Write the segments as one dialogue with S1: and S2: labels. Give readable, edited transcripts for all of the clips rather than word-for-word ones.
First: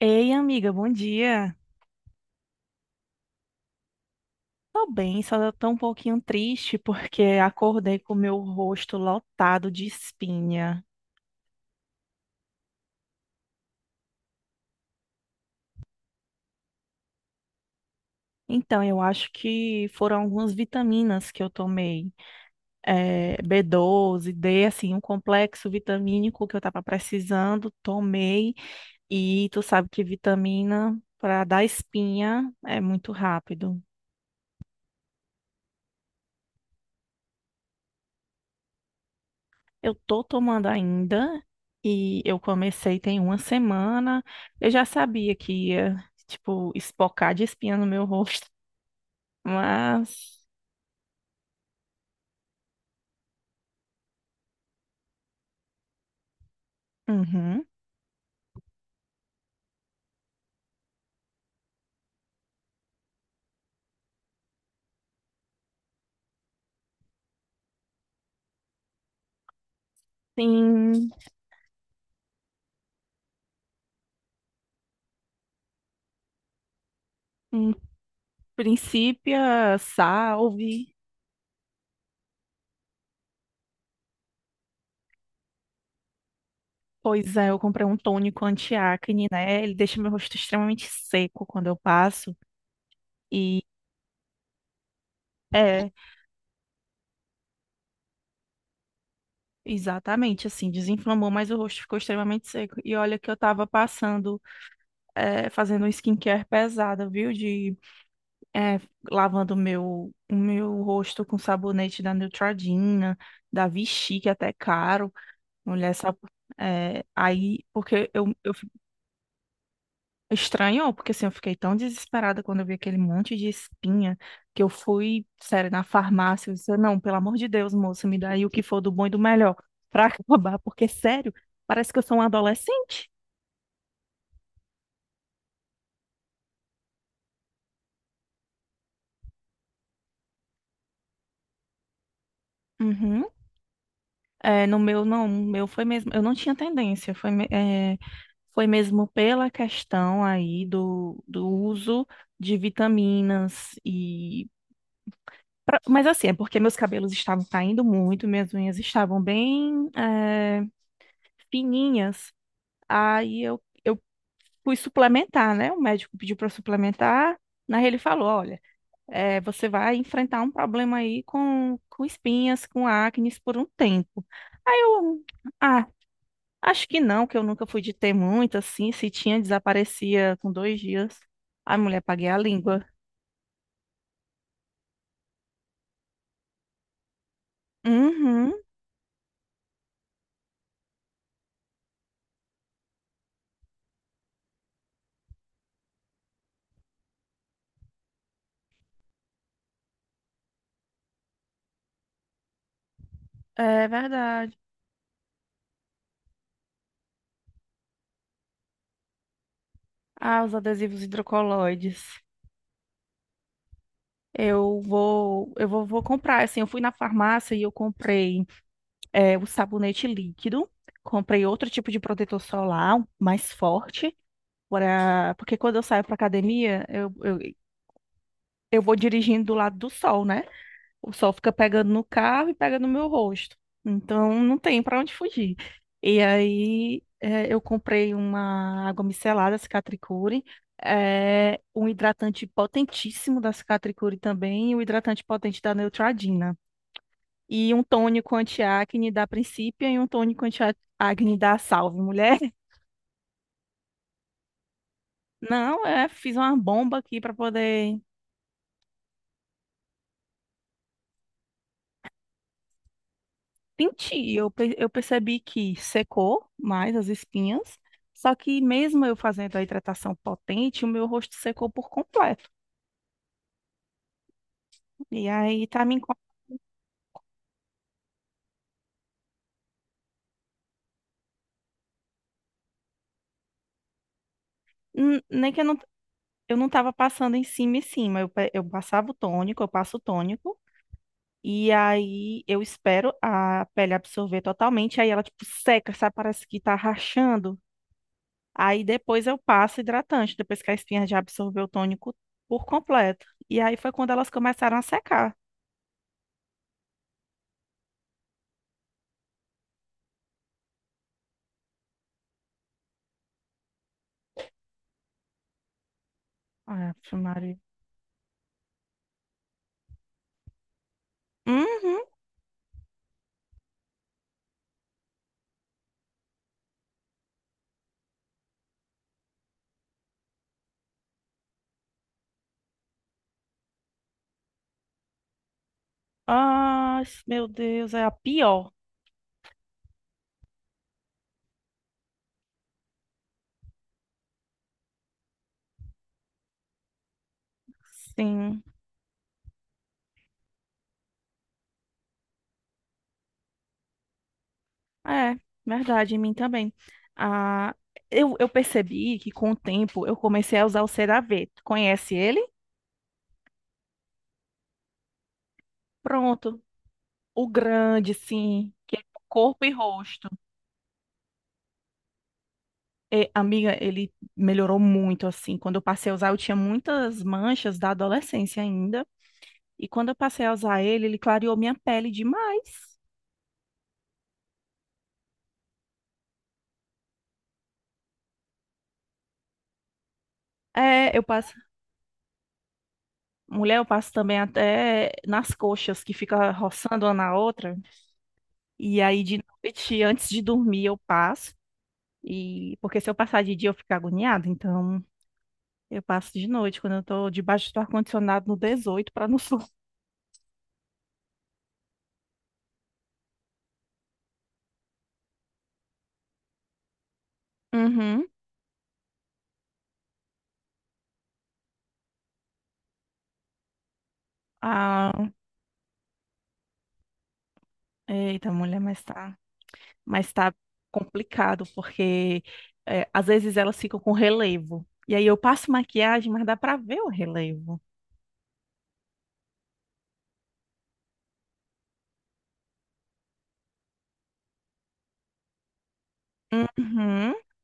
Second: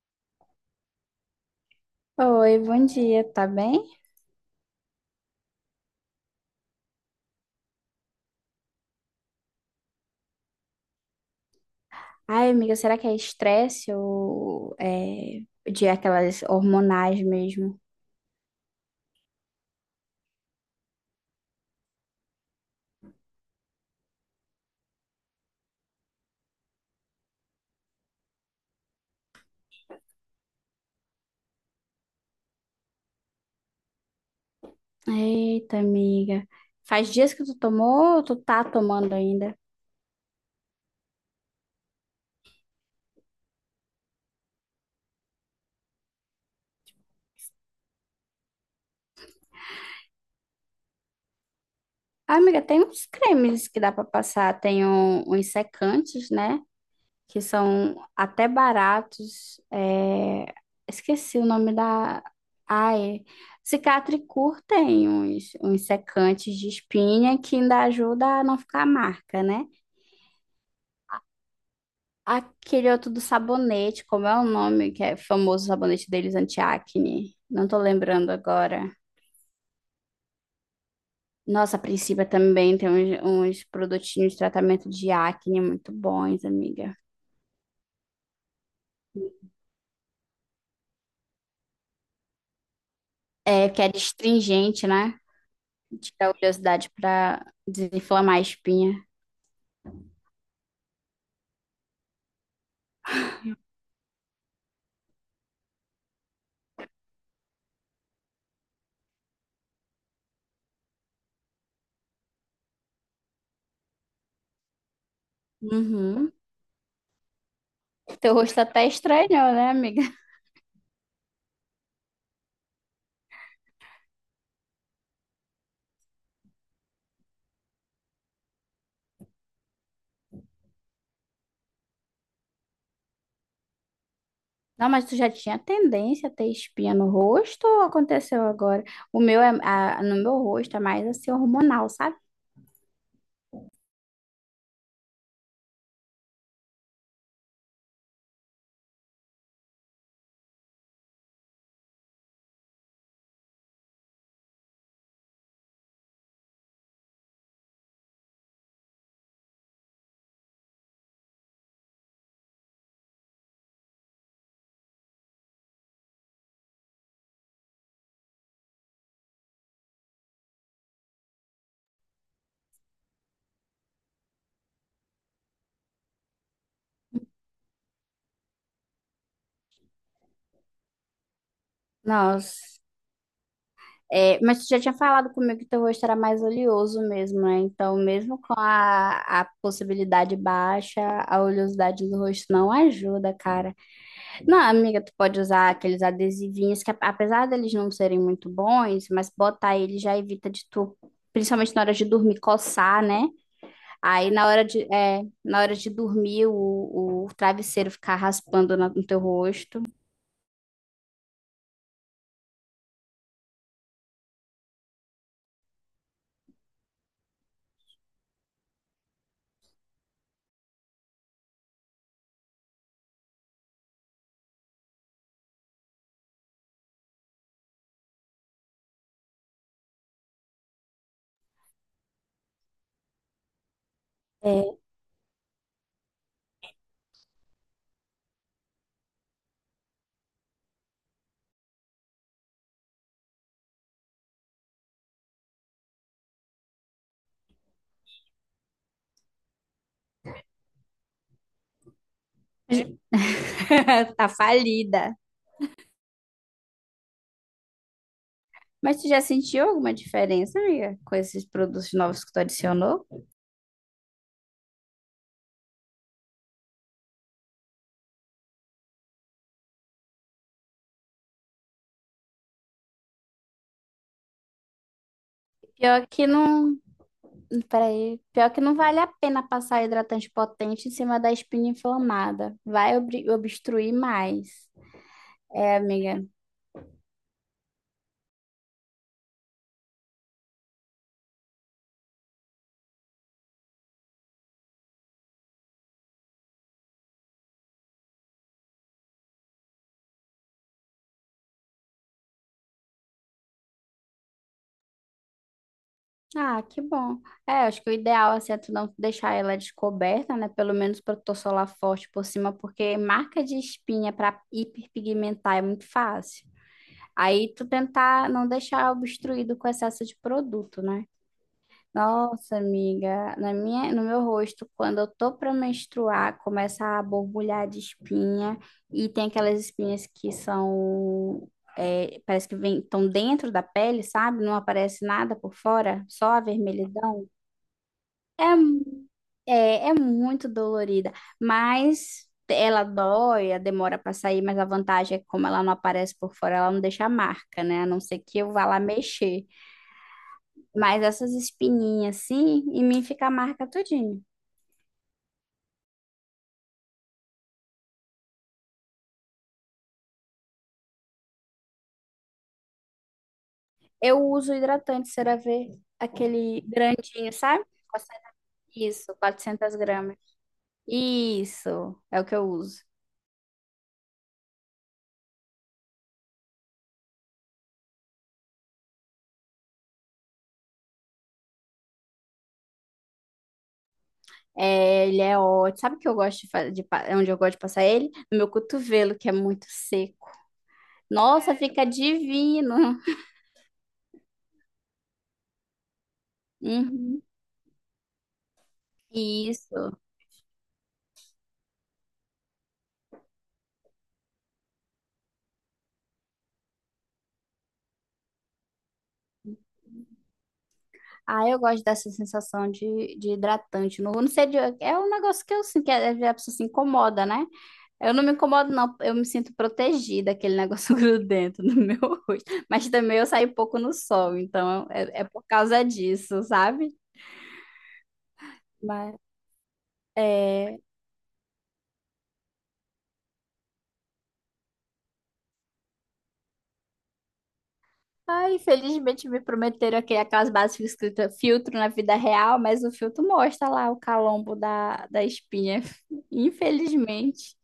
S1: Ei, amiga, bom dia.
S2: Oi, bom dia, tá bem?
S1: Tô bem, só tô um pouquinho triste porque acordei com o meu rosto lotado de espinha.
S2: Ai, amiga, será que é estresse ou é de aquelas hormonais mesmo?
S1: Então, eu acho que foram algumas vitaminas que eu tomei, B12, D, assim, um complexo vitamínico que eu tava precisando, tomei. E tu sabe que vitamina para dar espinha é muito rápido.
S2: Eita, amiga. Faz dias que tu tomou ou tu tá tomando ainda?
S1: Eu tô tomando ainda e eu comecei tem uma semana. Eu já sabia que ia, tipo, espocar de espinha no meu rosto, mas
S2: Ah, amiga, tem uns cremes que dá pra passar, tem uns secantes, né? Que
S1: uhum.
S2: são até baratos. Esqueci o nome da. Ai, Cicatricur tem uns secantes de espinha que ainda ajuda a não ficar marca, né?
S1: Sim,
S2: Aquele outro do sabonete, como é o nome que é famoso o sabonete deles anti-acne? Não
S1: em
S2: tô lembrando agora.
S1: princípio, salve.
S2: Nossa, a Principia também tem uns produtinhos de tratamento de acne muito bons, amiga.
S1: Pois é, eu comprei um tônico anti-acne, né? Ele deixa meu rosto extremamente seco quando eu passo e
S2: É, que é astringente, né?
S1: é,
S2: Tira a oleosidade pra desinflamar a espinha.
S1: exatamente assim, desinflamou, mas o rosto ficou extremamente seco. E olha que eu tava passando, fazendo um skincare pesada, viu? É, lavando o meu rosto com sabonete da Neutrogena, da Vichy, que é até caro. Mulher, sabe?
S2: Uhum.
S1: É, aí, porque eu,
S2: Teu
S1: eu
S2: rosto
S1: fico-
S2: até estranhou, né, amiga?
S1: estranho, porque assim, eu fiquei tão desesperada quando eu vi aquele monte de espinha que eu fui, sério, na farmácia, eu disse, não, pelo amor de Deus, moça, me dá aí o que for do bom e do melhor pra acabar, porque sério, parece que eu sou um adolescente.
S2: Não, mas tu já tinha tendência a ter espinha no rosto ou aconteceu agora? O meu no meu rosto é mais assim hormonal, sabe?
S1: Uhum. É, no meu, não, no meu foi mesmo, eu não tinha tendência, foi, foi mesmo pela questão aí do uso de vitaminas e... pra- mas assim, é porque meus cabelos estavam caindo muito, minhas unhas estavam bem, fininhas, aí eu fui suplementar, né? O médico pediu para suplementar, na ele falou, olha, você vai enfrentar um problema aí com espinhas, com acnes por um tempo. Aí eu... Ah, acho que não, que eu nunca fui de ter muito, assim. Se tinha, desaparecia com 2 dias. Ai, mulher, paguei a
S2: Nossa.
S1: língua.
S2: É, mas tu já tinha falado comigo que teu rosto era mais oleoso mesmo, né? Então, mesmo
S1: Uhum,
S2: com a possibilidade baixa, a oleosidade do rosto não ajuda, cara. Não, amiga, tu pode usar aqueles adesivinhos que, apesar deles não serem muito bons, mas botar ele já evita de tu, principalmente na hora de dormir, coçar, né?
S1: é
S2: Aí na
S1: verdade.
S2: hora de, na hora de dormir, o travesseiro ficar raspando no teu rosto.
S1: Ah, os adesivos hidrocoloides. Eu vou comprar, assim, eu fui na farmácia e eu comprei o sabonete líquido, comprei outro tipo de protetor solar, um mais forte, pra, porque quando eu saio para academia, eu vou dirigindo do lado do sol, né? O sol fica pegando no carro e pega no meu rosto. Então não tem
S2: É.
S1: para onde fugir. E aí eu comprei uma água micelada, Cicatricure, um hidratante potentíssimo da Cicatricure também, e um hidratante potente da Neutrogena. E um tônico anti-acne da Principia e um tônico anti-acne da Salve, mulher.
S2: Tá falida.
S1: Não, é, fiz uma bomba aqui para poder
S2: Mas tu já sentiu alguma diferença, amiga, com esses produtos novos que tu adicionou?
S1: senti, eu percebi que secou mais as espinhas, só que mesmo eu fazendo a hidratação potente, o meu rosto secou por completo. E aí tá me
S2: Pior
S1: incom-
S2: que não, Peraí, pior que não vale a pena passar hidratante potente em cima da espinha inflamada. Vai obstruir mais.
S1: N- nem que
S2: É, amiga.
S1: eu não tava passando em cima e cima, eu passava o tônico, eu passo o tônico e aí eu espero a pele absorver totalmente, aí ela tipo seca, sabe, parece que tá rachando. Aí depois eu passo hidratante, depois que a espinha já absorveu o tônico por completo. E aí foi quando elas começaram a secar.
S2: Ah, que bom. É, acho que o ideal assim, é tu não deixar ela descoberta, né? Pelo menos protetor solar forte por cima, porque marca de espinha para hiperpigmentar é muito fácil.
S1: Ave
S2: Aí
S1: Maria.
S2: tu tentar não deixar obstruído com excesso de produto, né?
S1: Uhum.
S2: Nossa, amiga, na minha, no meu rosto, quando eu tô pra menstruar, começa a borbulhar de espinha e tem aquelas espinhas que são, é, parece que vem, estão dentro da pele, sabe? Não aparece nada por fora, só a
S1: Ai,
S2: vermelhidão.
S1: meu Deus, é a
S2: É,
S1: pior.
S2: mu- é, é muito dolorida, mas ela dói, ela demora pra sair, mas a vantagem é que como ela não aparece por fora, ela não deixa marca, né? A não ser que eu
S1: Sim,
S2: vá lá mexer. Mas essas espinhas assim, em mim fica a marca tudinho.
S1: é verdade, em mim também. Ah, eu percebi que com o tempo eu comecei a usar o CeraVe. Tu conhece ele?
S2: Eu uso hidratante CeraVe, aquele
S1: Pronto.
S2: grandinho,
S1: O
S2: sabe?
S1: grande,
S2: 400.
S1: sim, que é
S2: Isso,
S1: corpo e
S2: 400 gramas.
S1: rosto.
S2: Isso, é o que eu uso.
S1: E, amiga, ele melhorou muito, assim. Quando eu passei a usar, eu tinha muitas manchas da adolescência ainda. E quando eu passei a usar ele, ele clareou minha pele demais.
S2: É, ele é ótimo. Sabe o que eu gosto de fazer, onde eu gosto de passar ele? No meu cotovelo, que é muito seco.
S1: É, eu passei.
S2: Nossa, fica divino.
S1: Mulher, eu passo também até nas coxas, que fica roçando uma
S2: Uhum.
S1: na outra. E aí, de
S2: Isso.
S1: noite, antes de dormir, eu passo. E porque se eu passar de dia, eu fico agoniada. Então, eu passo de noite, quando eu tô debaixo do ar-condicionado no 18 para não sul.
S2: Ah, eu gosto dessa sensação de hidratante. Não, não sei, é um negócio que eu sinto, que às vezes a pessoa se incomoda, né? Eu não
S1: Uhum.
S2: me incomodo, não. Eu me sinto protegida, aquele negócio grudento no meu rosto. Mas também eu saio pouco no sol, então é, é
S1: Ah,
S2: por causa disso, sabe?
S1: eita, mulher,
S2: Mas,
S1: mas tá
S2: é...
S1: complicado, porque é, às vezes elas ficam com relevo. E aí eu passo maquiagem, mas dá pra ver o relevo.
S2: Ah, infelizmente me prometeram aqui aquelas bases que ficam escritas filtro na vida real, mas o filtro mostra lá o calombo da espinha.
S1: Uhum.
S2: Infelizmente.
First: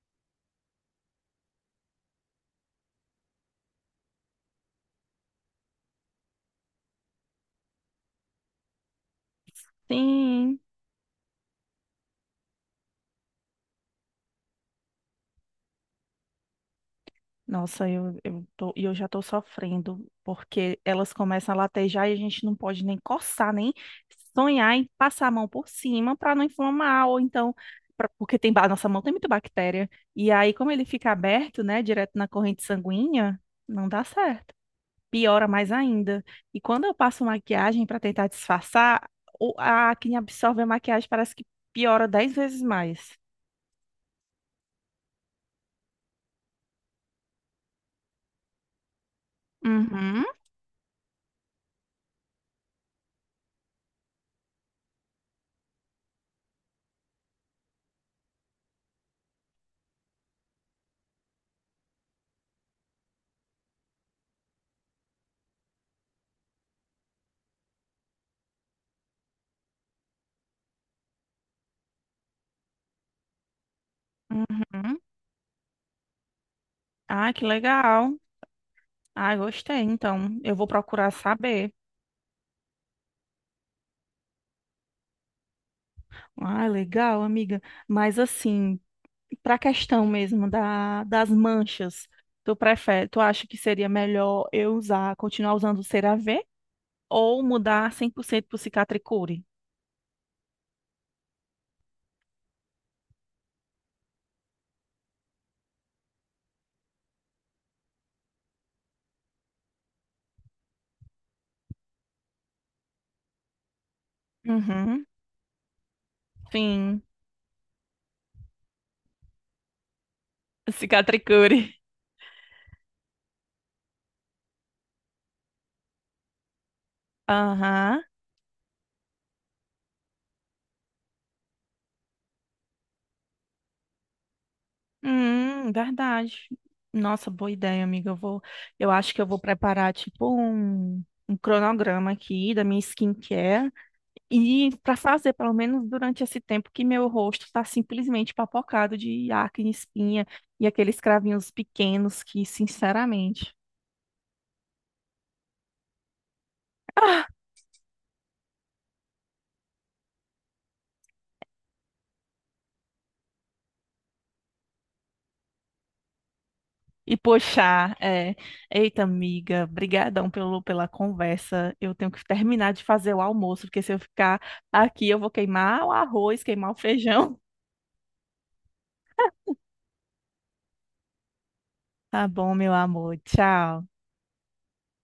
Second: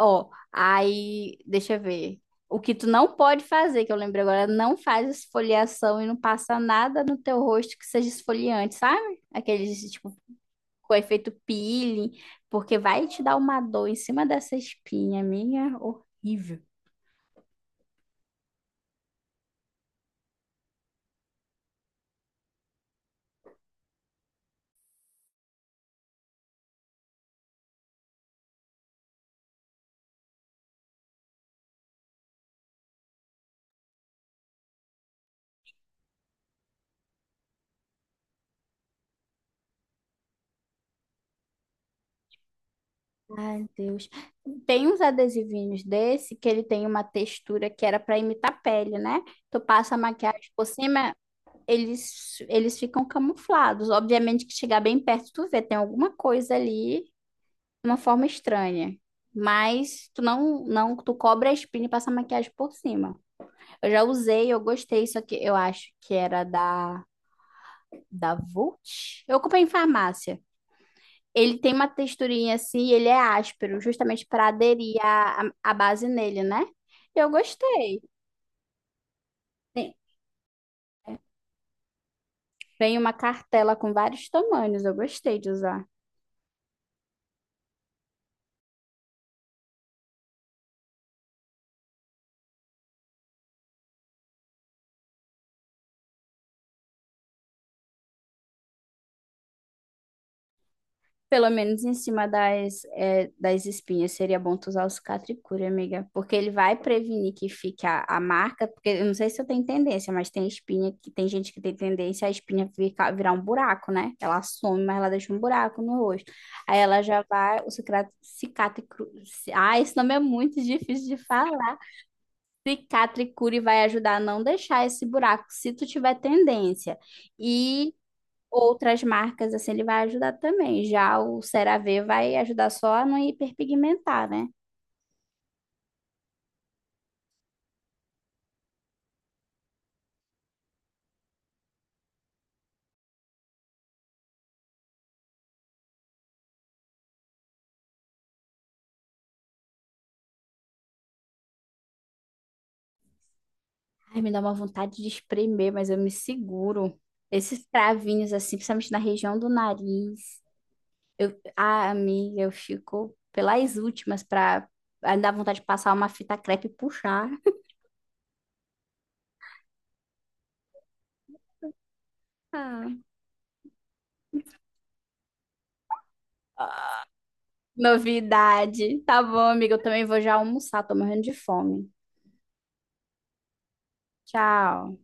S2: Ó, aí, deixa eu ver. O que tu não pode fazer, que eu lembrei agora, não faz esfoliação e não passa nada no teu rosto que seja esfoliante, sabe? Aqueles, tipo,
S1: Sim.
S2: com efeito peeling, porque vai te dar uma dor em cima dessa espinha, minha, horrível.
S1: Nossa, eu tô, e eu já tô sofrendo, porque elas começam a latejar e a gente não pode nem coçar, nem sonhar em passar a mão por cima para não inflamar, ou então, pra- porque tem, ba- nossa mão tem muita bactéria. E aí, como ele fica aberto, né, direto na corrente sanguínea, não dá certo. Piora mais ainda. E quando eu passo maquiagem para tentar disfarçar, o- a acne absorve a maquiagem, parece que piora 10 vezes mais.
S2: Ai, Deus. Tem uns adesivinhos desse que ele tem uma textura que era para imitar pele, né? Tu passa a
S1: Uhum,
S2: maquiagem por cima, eles ficam camuflados. Obviamente que chegar bem perto, tu vê, tem alguma coisa ali de uma forma estranha. Mas tu não, não, tu cobre a espinha e passa a maquiagem por cima. Eu já usei, eu gostei, só que eu acho que era da Vult. Eu comprei em farmácia. Ele tem uma texturinha assim, e ele é áspero, justamente para aderir
S1: uhum.
S2: a base nele, né? Eu
S1: Ah, que
S2: gostei.
S1: legal. Ah, gostei.
S2: Tem,
S1: Então, eu vou procurar saber.
S2: tem uma cartela com vários tamanhos, eu gostei de usar.
S1: Ah, legal, amiga. Mas assim, para a questão mesmo da, das manchas, tu prefere, tu acha que seria melhor eu usar, continuar usando o CeraVe ou mudar 100% pro Cicatricure?
S2: Pelo menos em cima das, é, das espinhas, seria bom tu usar o Cicatricure, amiga. Porque ele vai prevenir que fique a marca, porque eu não sei se eu tenho tendência, mas tem espinha, que tem gente que tem tendência a espinha ficar, virar um buraco, né? Ela some, mas
S1: Uhum.
S2: ela deixa um buraco no rosto. Aí ela
S1: Sim,
S2: já vai, o cicatricure... Ah, esse nome é muito difícil de
S1: Cicatricure.
S2: falar. Cicatricure vai ajudar a não deixar esse buraco, se tu tiver tendência. E
S1: Aham.
S2: outras marcas, assim, ele vai ajudar também. Já o CeraVe vai ajudar só a não hiperpigmentar, né?
S1: Verdade. Nossa, boa ideia, amiga. Eu vou, eu acho que eu vou preparar tipo um cronograma aqui da minha skincare e para fazer, pelo menos durante esse tempo que meu rosto está simplesmente papocado de acne, espinha e aqueles cravinhos pequenos que, sinceramente.
S2: Ai, me dá uma vontade de espremer, mas eu me seguro. Esses cravinhos, assim, principalmente na região do nariz. Eu, ah, amiga, eu fico pelas últimas pra ah, dar vontade de passar uma fita crepe e
S1: E
S2: puxar.
S1: poxa, é, eita amiga, brigadão pela conversa. Eu tenho que terminar de
S2: Ah,
S1: fazer o almoço, porque se eu ficar aqui eu vou queimar o arroz, queimar o feijão.
S2: novidade. Tá bom, amiga, eu também vou já almoçar, tô morrendo de fome.
S1: Tá bom, meu amor. Tchau.
S2: Tchau.